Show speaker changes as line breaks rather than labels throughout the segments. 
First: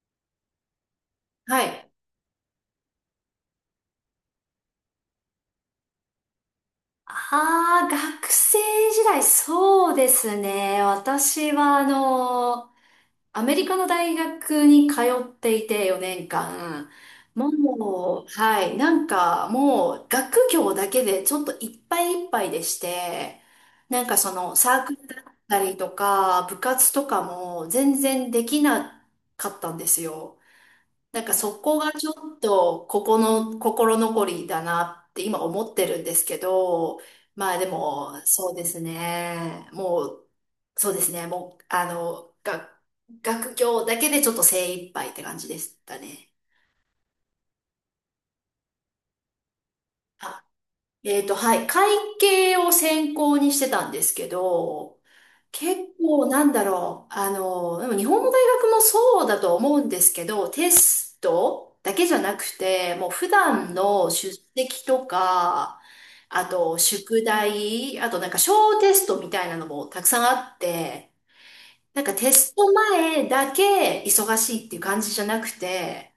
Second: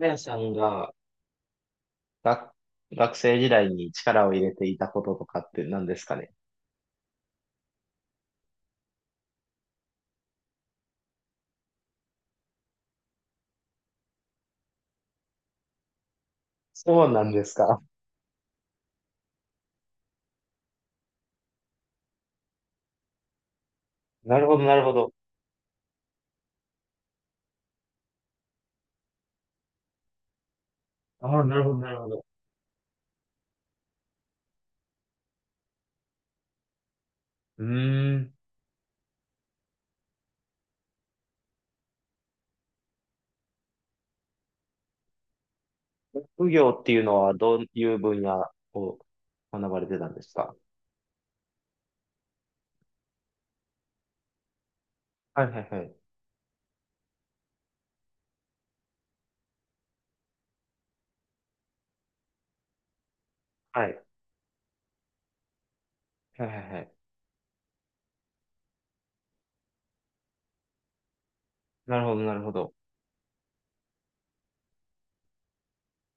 あやさんが、
はい。
学、学生時代に力を入れていたこととかって何ですかね。
ああ、学生時代、そうですね。私は、アメリカの大学に通っていて4年間。
そうなんですか。
もう、はい、なんかもう学業だけでちょっといっぱいいっぱいでして、なんかそ
なるほ
の
ど、な
サ
る
ー
ほ
クル
ど。
だったりとか部活とかも全然できなかったんですよ。なん
あ
か
あ、な
そ
るほど、
こ
な
が
る
ち
ほど。
ょっとここの心残りだなって今思ってるんですけど、まあ
う
でも
ーん。
そうですね。もう、そうですね。もう、学業だけでちょっと精一杯って感じでしたね。
副業っていうのはどういう分野を学ばれてたんです
あ、
か？
はい。会計を専攻にしてたんですけど、
はい、はい、は
結
い。
構なんだろう。でも日本の大学もそうだと思うんですけど、テストだけじゃなくて、もう普段
はい。
の出席とか、
は
あ
い、はい、
と
はい。
宿題、あとなんか小テストみたいなのもたくさんあって、
な
な
る
ん
ほ
か
ど、
テ
なるほ
ス
ど。
ト前だけ忙しいっていう感じじゃなくて、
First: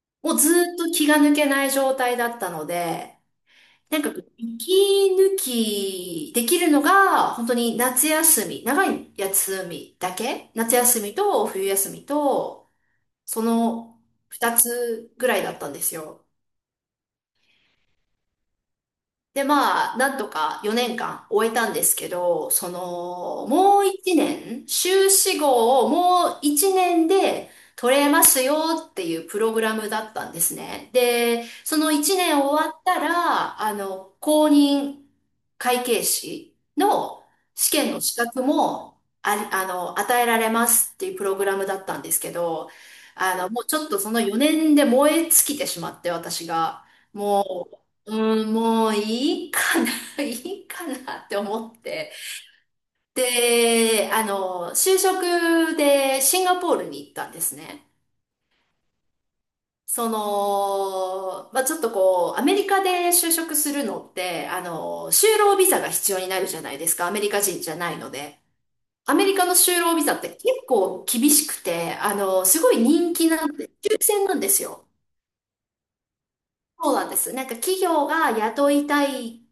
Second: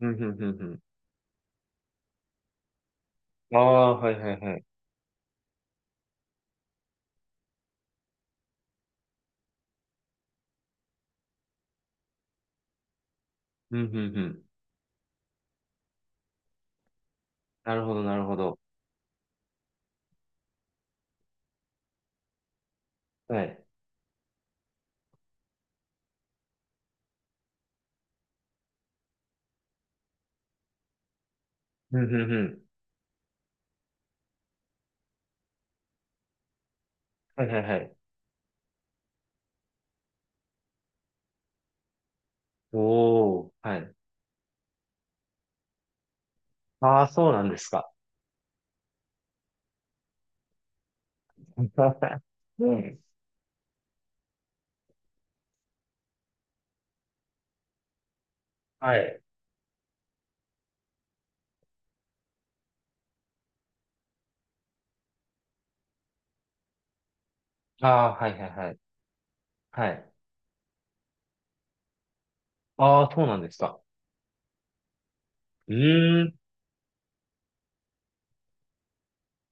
うん、うん、
もう
う
ず
ん、
っ
う
と気が抜けない状態だったので、
ん。ああ、
なんか、
はい、はい、はい。
息抜きできるのが、本当に夏休み、長い休みだけ夏休みと冬休みと、そ
うん、うん、
の
うん。
二つぐらいだったんですよ。
なるほど、なるほど。
で、まあ、なんとか4年間終えたんですけど、そ
は
の、
い。
もう1年、修士号をもう1年で取れますよっていうプログラムだったんですね。で、その
うん、
1
うん、う
年
ん。
終わったら、公認会計士の
はい、はい、
試
はい。
験の資格も、あ、与えられますっていうプログラムだったんですけど、
おー、
もう
は
ちょっ
い。
とその4年で燃え尽きてしまって、私が。
ああ、そうな
も
んです
う、
か。
うん、もういいかな、いいかなって思って。
うん。
で、就職でシンガポールに行ったんですね。
はい。
その、まあ、ちょっとこう、アメリカで就職するのって、就労ビザが必要になるじゃないですか。アメリカ人じゃない
あ
の
あー、はい
で。
はいはい。
アメリカの就
は
労ビ
い。
ザって結構厳しくて、すごい
ああ、
人
そう
気
なん
な
で
ん
す
で、
か。
抽選なんですよ。
うーん。
そうなんです。なんか企業が雇いたい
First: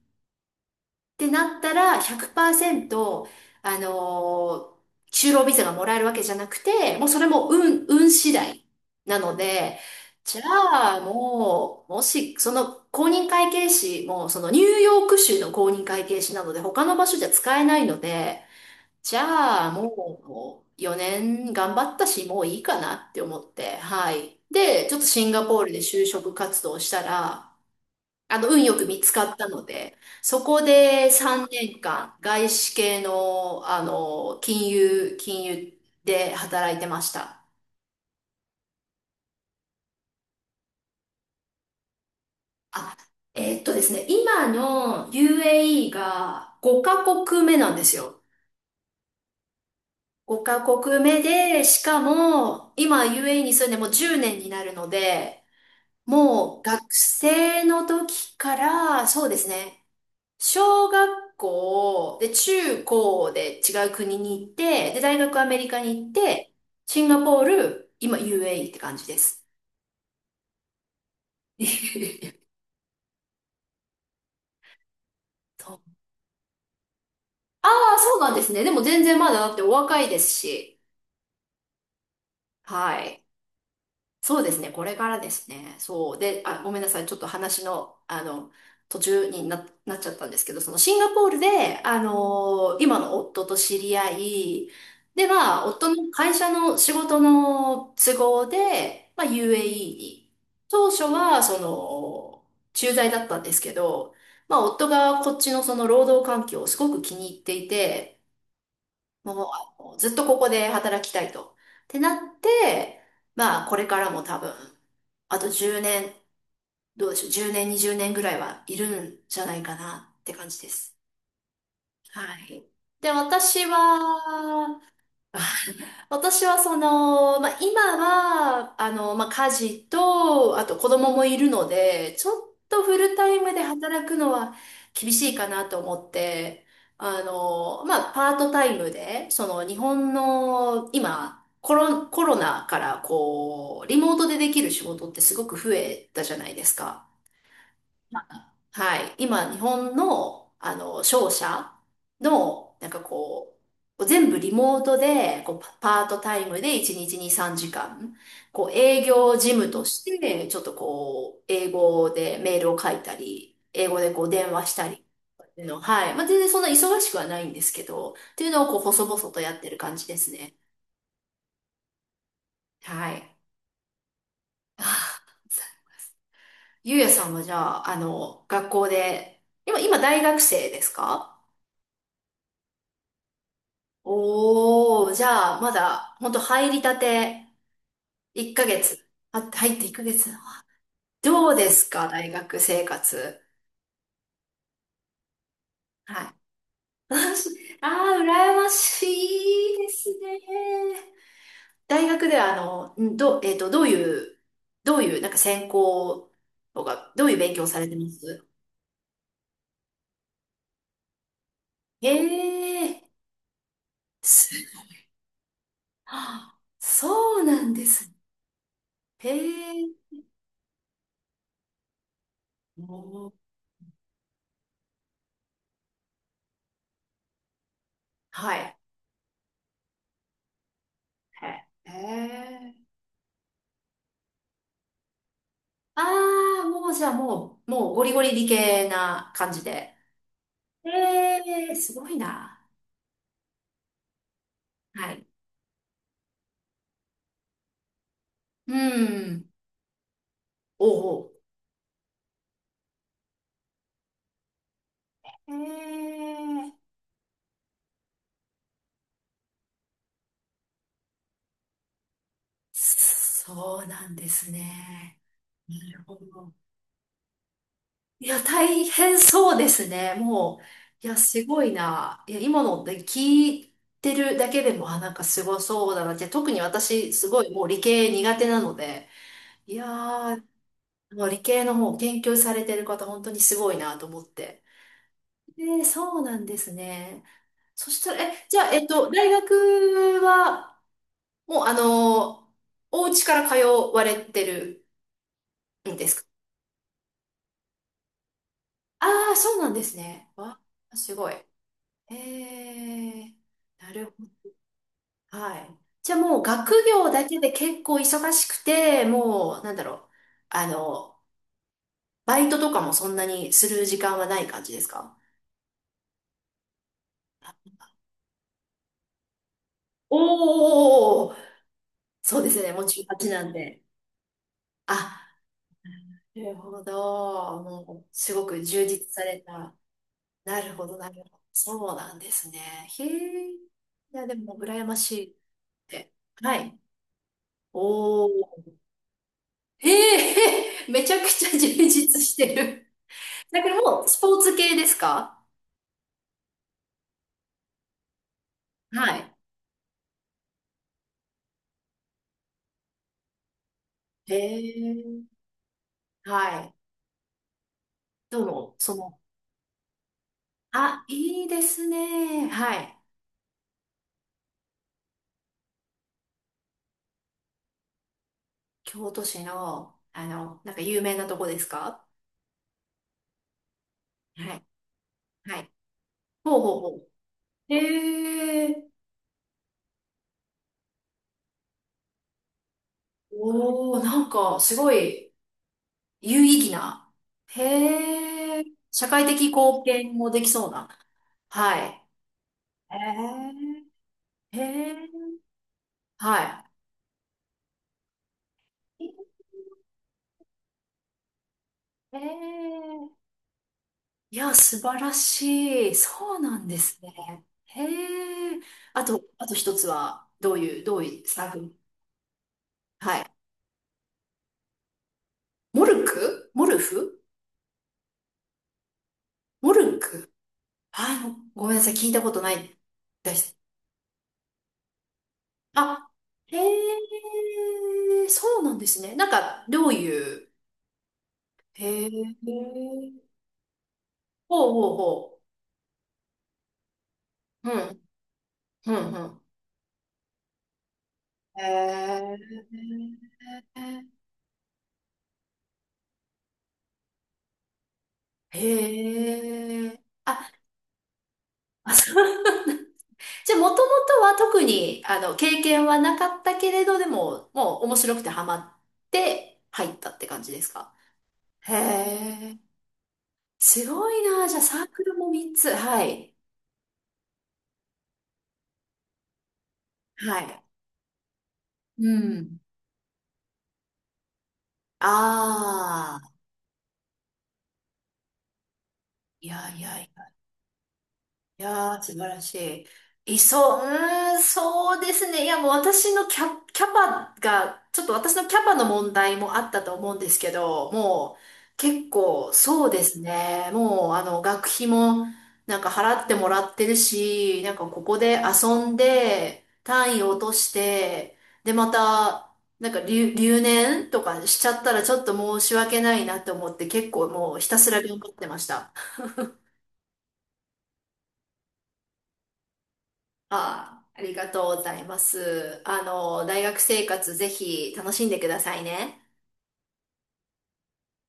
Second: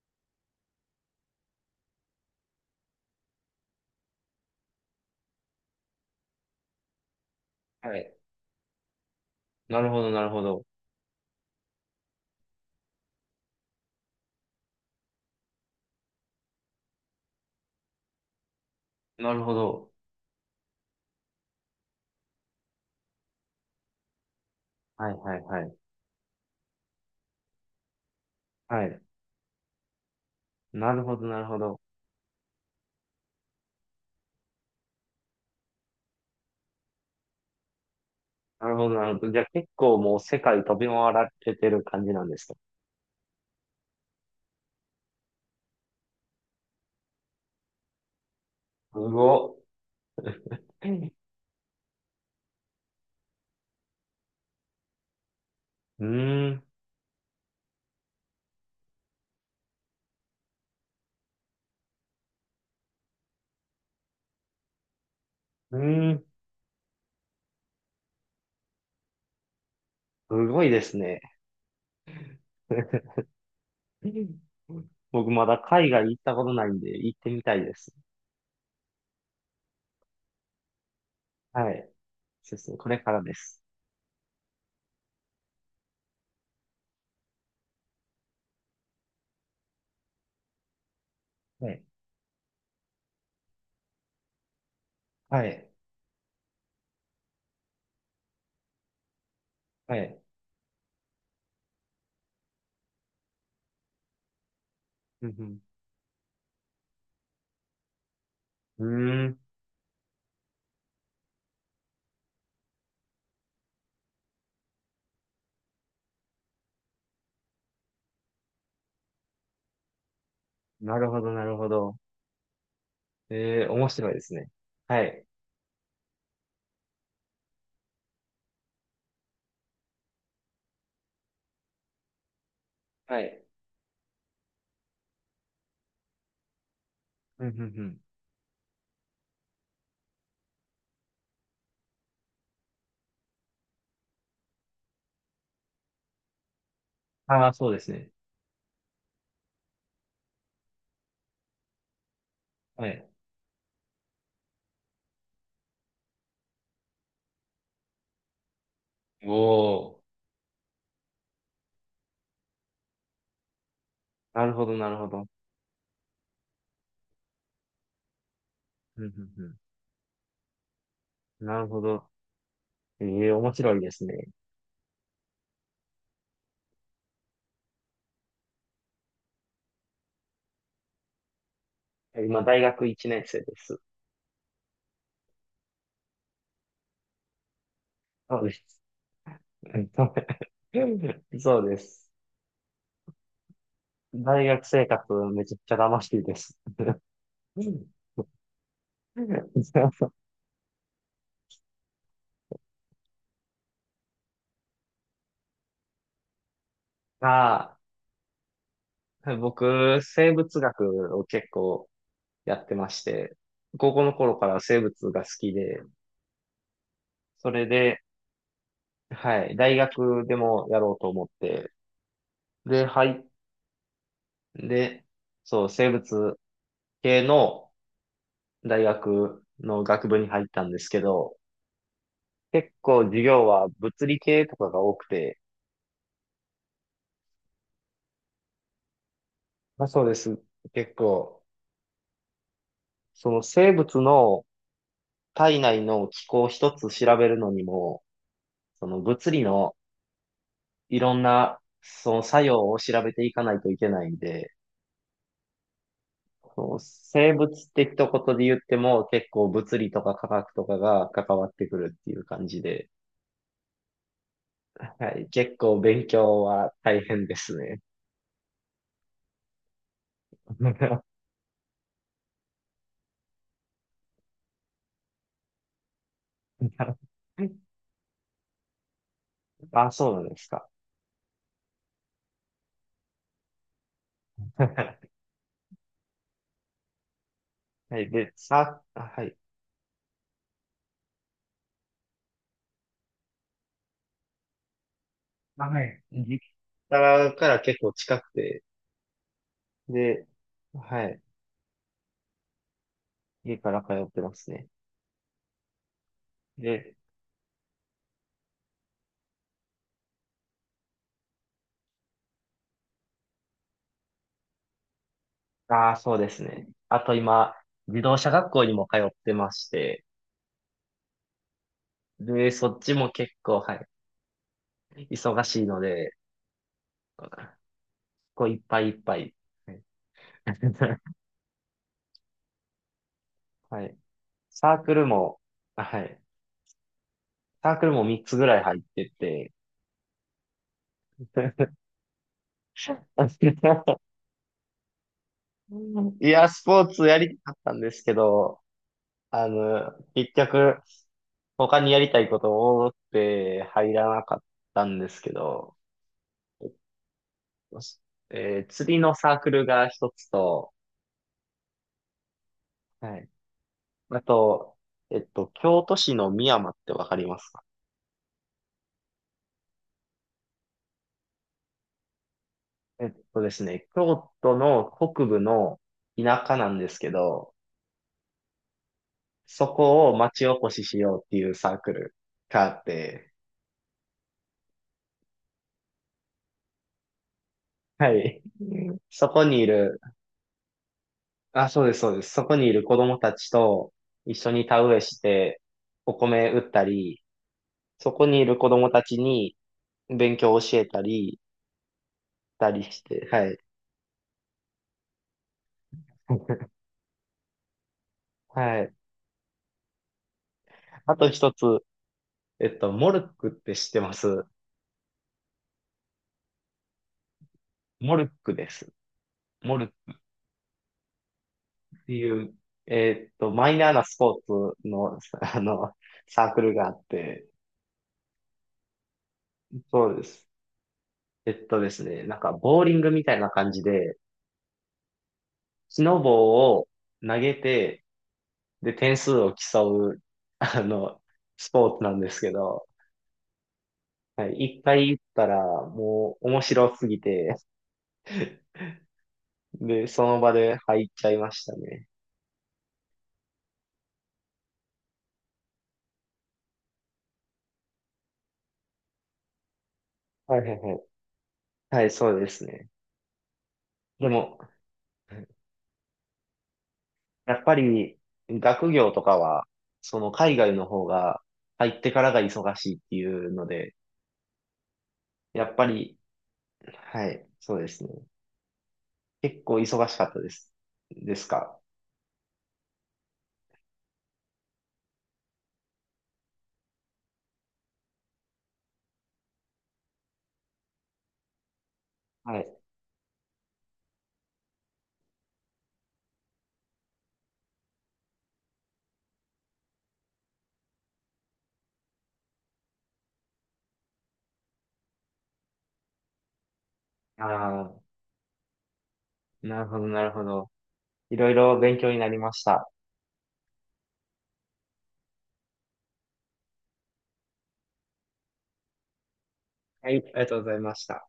ってなったら100%、あのー就労ビザがもらえるわけじゃなくて、もうそれも運、
は
運
い。
次第なので、
なるほど、なる
じ
ほど。
ゃあもう、もし、その公認会計士も、そのニューヨーク州の公認会計士なので、他の場所じゃ使えないので、じ
なるほ
ゃあ
ど。
もう4年頑張ったし、もういいかなって思って、はい。で、ちょっと
はい
シン
はい
ガポ
は
ール
い。
で就職活動したら、運よ
は
く
い。
見つかったので、そこ
なる
で
ほど、なる
3
ほど。
年間、外資系の、金融で働いてました。
なるほど、なるほど。じゃあ結構もう世界飛び回られてる感じなんですか？
あ、ですね、今の UAE が5カ国目なんですよ。
すごっ。
5カ国目
う
で、しかも、今 UAE に住んでもう10年になるので、
ー
も
ん。
う学生の時から、そうですね、小学校、で、中高で違う国に行って、で、大学アメリ
う
カに行っ
ーん。
て、シンガポール、今 UAE って感じです。
すごいですね。僕まだ
そ
海
う、
外行ったことないんで行ってみたい
あ
です。
あ、そうなんですね。でも全然まだだってお若いですし。
はい。そうですね。こ
は
れから
い。
です。
そうですね、これからですね。そう。で、あ、ごめんなさい、ちょっと話の、途中になっちゃったんですけど、そのシンガポール
は
で、
い。
今の夫と知り合い、で
は
は、
い。
夫の会社の仕事の都合で、まあ、
は
UAE
い。
に。当初は、駐在だったんですけど、まあ、夫が
う
こっち
ん
のその労働環境をすごく気に入っていて、
うん。うーん。
もうずっとここで働きたいと。ってなって、まあこれからも多分、あと10年、どうでしょう、10年、20年ぐらいはいるんじゃないかなって感じで
な
す。
るほど、なるほど。
はい。で、
え
私
え、面白いですね。
は、
はい。
私はその、まあ、今は、まあ、家事と、あと子供もいるので、ちょっとフル
は
タイ
い。
ムで働くのは厳しいかなと思って、
うんうんうん。
まあ、パートタイムで、その日本の今、コロナからこう、リモートでできる仕事ってすごく増えたじゃないですか。
ああ、そうですね。
はい。今、日本の、商社の、
は
なんか
い。
こう、全部リモートで、こう、パパートタイムで1日に3時間、こう、営業事務と
お
し
ー。
て、ちょっとこう、英語でメールを書いたり、英語でこう、
な
電
るほ
話し
ど、
た
なる
り
ほど。
っていうの、はい。まあ、全然そんな忙しくはないんですけど、っていうのをこう、
うん
細
う
々とや
ん
ってる感じですね。
うん。なるほど。え
はい。
え、面白いですね。
あーゆうやさんはじゃあ、学校で、今大学生ですか？
今、大学1年生です。
おー、じゃあ、まだ、ほんと入りたて、
そうで
1
す。
ヶ月。あ、入って1ヶ月。どう
そう
で
で
す
す。
か、大学生活。
大学生活、めちゃくちゃ楽しい
は
で
い。
す。
私、あ羨ましいですね。大学では、あの、んど、えっと、どういう、どういう、なんか専攻とか、どういう勉強
あ
されてます
あ、僕、生物学を結構
へ
やってまし
え、
て、高校の頃か
す、
ら生物が好きで、
はあ、そう
そ
な
れ
んで
で、
す。へ
はい、大
え、
学でもやろうと思って、で、
おー、
っそう、生物系の
はい。
大学の学部に入ったんですけど、
へえ。
結
へー、
構授業は物理系とかが多くて、
ああ、もうじゃあもう、もうゴリゴリ理系な感じ
まあ
で。
そうです。結構、
ええ、すごいな。
その生物の
はい。
体内の機構一つ調べるのにも、
う
その物理
ん。
の
お
いろ
う
ん
お
なその作用を調べていかないといけないんで、
う。へ
そう
え。
生物的とことで言っても結構物理とか科学とかが関わってくるっていう感じで、
そうなんです
は
ね。
い、結
な
構
る
勉
ほ
強
ど。
は大変ですね。
いや、大変そうですね。もう、いや、すごいな。いや、今のって聞いてるだけでも、あ、なんかすごそうだなって、特に私、すごいもう理系苦手なので、いや
あ、そうなんで
ー、
すか。
もう理系の方、研究されてる方、本当にすごいなと思って。えー、そうなんですね。そ
は
し
い、
たら、
で、
え、じゃあ、
は
大
い。
学は、もう、お家から通われてる
は
ん
い。
ですか？
実家から結構近くて、
あ、あー、そうなんです
で、
ね。わ、
は
す
い、
ごい。えー、
家から通
なる
っ
ほ
てま
ど。
すね。
はい。じゃあ、もう、学
で、
業だけで結構忙しくて、もう、なんだろう。あの、バイトとかもそんなにする時間はない感じですか？
ああ、そうですね。あと今、自動車学校にも通ってまして、
おー、そうで
で、
す
そ
ね。
っ
もう
ち
1
も
ち
結
なん
構、は
で。
い、
あ、
忙しいので、
なるほど。もう、す
こ
ご
ういっ
く
ぱ
充
いいっ
実
ぱ
さ
い。
れた。なるほど、なる ほど。そうなんですね。へえ。い
はい。
や、でも、
サー
羨
ク
ま
ル
しいっ
も、は
て。
い。
はい。
サークルも3
お
つぐらい
お。
入ってて。
へえ、めちゃくちゃ 充実してる。だからもう、スポーツ系ですか？
いや、スポーツやりたかったんですけど、
はい。
結局、他にやりたいことを多くて入らな
へ
かったんですけ
え。
ど、
はい。どうも、
釣
そ
りの
の、
サークルが一つと、
あ、いいですね。はい。
はい。あと、京都市の美山ってわかりますか？
京都市の、なんか有名なとこですか？
えっとですね、京
は
都
い。
の北部
はい。
の田舎
ほう
な
ほ
ん
う
で
ほ
すけど、
う。へえ。
そこを町おこししようっていうサークルがあって、
おお、なんか、すごい、有意義な。
はい。
へえ、社会
そこ
的
にい
貢
る、
献もできそうな。
そう
は
です、
い。
そうです。そこにいる子供たち
へ
と一緒
え、へ
に田植えし
え、
て、お米
は
売ったり、そこにいる子供たち
い。
に勉強を教えたり、
へ
たりし
え、
て、はい。
いや、素晴らしい。そうなんですね。へえ、
はい。
あと一つは、どう
あ
いう
と
サー
一
フィ
つ、
ン？
モ
は
ルッ
い。
クって知ってます
モルク、モルフ、
モルックです。
モ
モルッ
ルク、あの、ごめんなさい、
っ
聞
て
いたこと
い
な
う、
いです。
マイナーなスポーツの、
あ、
サー
へ
クルがあって、
え、そうなんですね。なんか、どう
そうで
い
す。
う、へえ、
なんか、ボーリングみたいな感じで、
ほうほうほ
木の棒を投げ
う。うん、
て、
う
で、
ん、
点
う
数
ん。
を競う、あの、スポーツなん
へ
ですけど、
え、
はい、一回行ったら、もう、面白すぎて、
へえ。
で、その
あ、
場で入っちゃいました
あ、
ね。
そう、 じゃあ、もともとは特に、経験はなかったけれど、でも、もう面白くてハマって入ったって感じ
はい
で
は
す
いは
か？
い。
へ
はい、そうで
え、
すね。
すごい
で
な。じ
も、
ゃあ、サークルも3つ。はい。
やっぱり学業とかは、その
は
海
い。
外の方が入っ
う
てからが
ん。
忙しいっていうので、やっぱり、
ああ、
はい、そうですね。
い
結
や
構
いや
忙
い
しか
や。
ったです。です
い
か。
やー、素晴らしい。そう、うーん、そうですね。いや、もう私のキャ、キャパが、ちょっと私のキャパの問題もあったと思うんですけど、もう結構
はい。
そうですね。もう学費もなんか払ってもらってるし、なんかここで遊んで、単位を落として、で、また、なんか留年とかしちゃったらちょっと申し訳ないなと思って結構
あ
もうひたすら
あ、
頑張ってました。
なるほど、なるほど。いろいろ勉強になりました。
ああ、ありがとうございます。大学生活ぜひ楽しんでくださいね。
はい、ありがとうございました。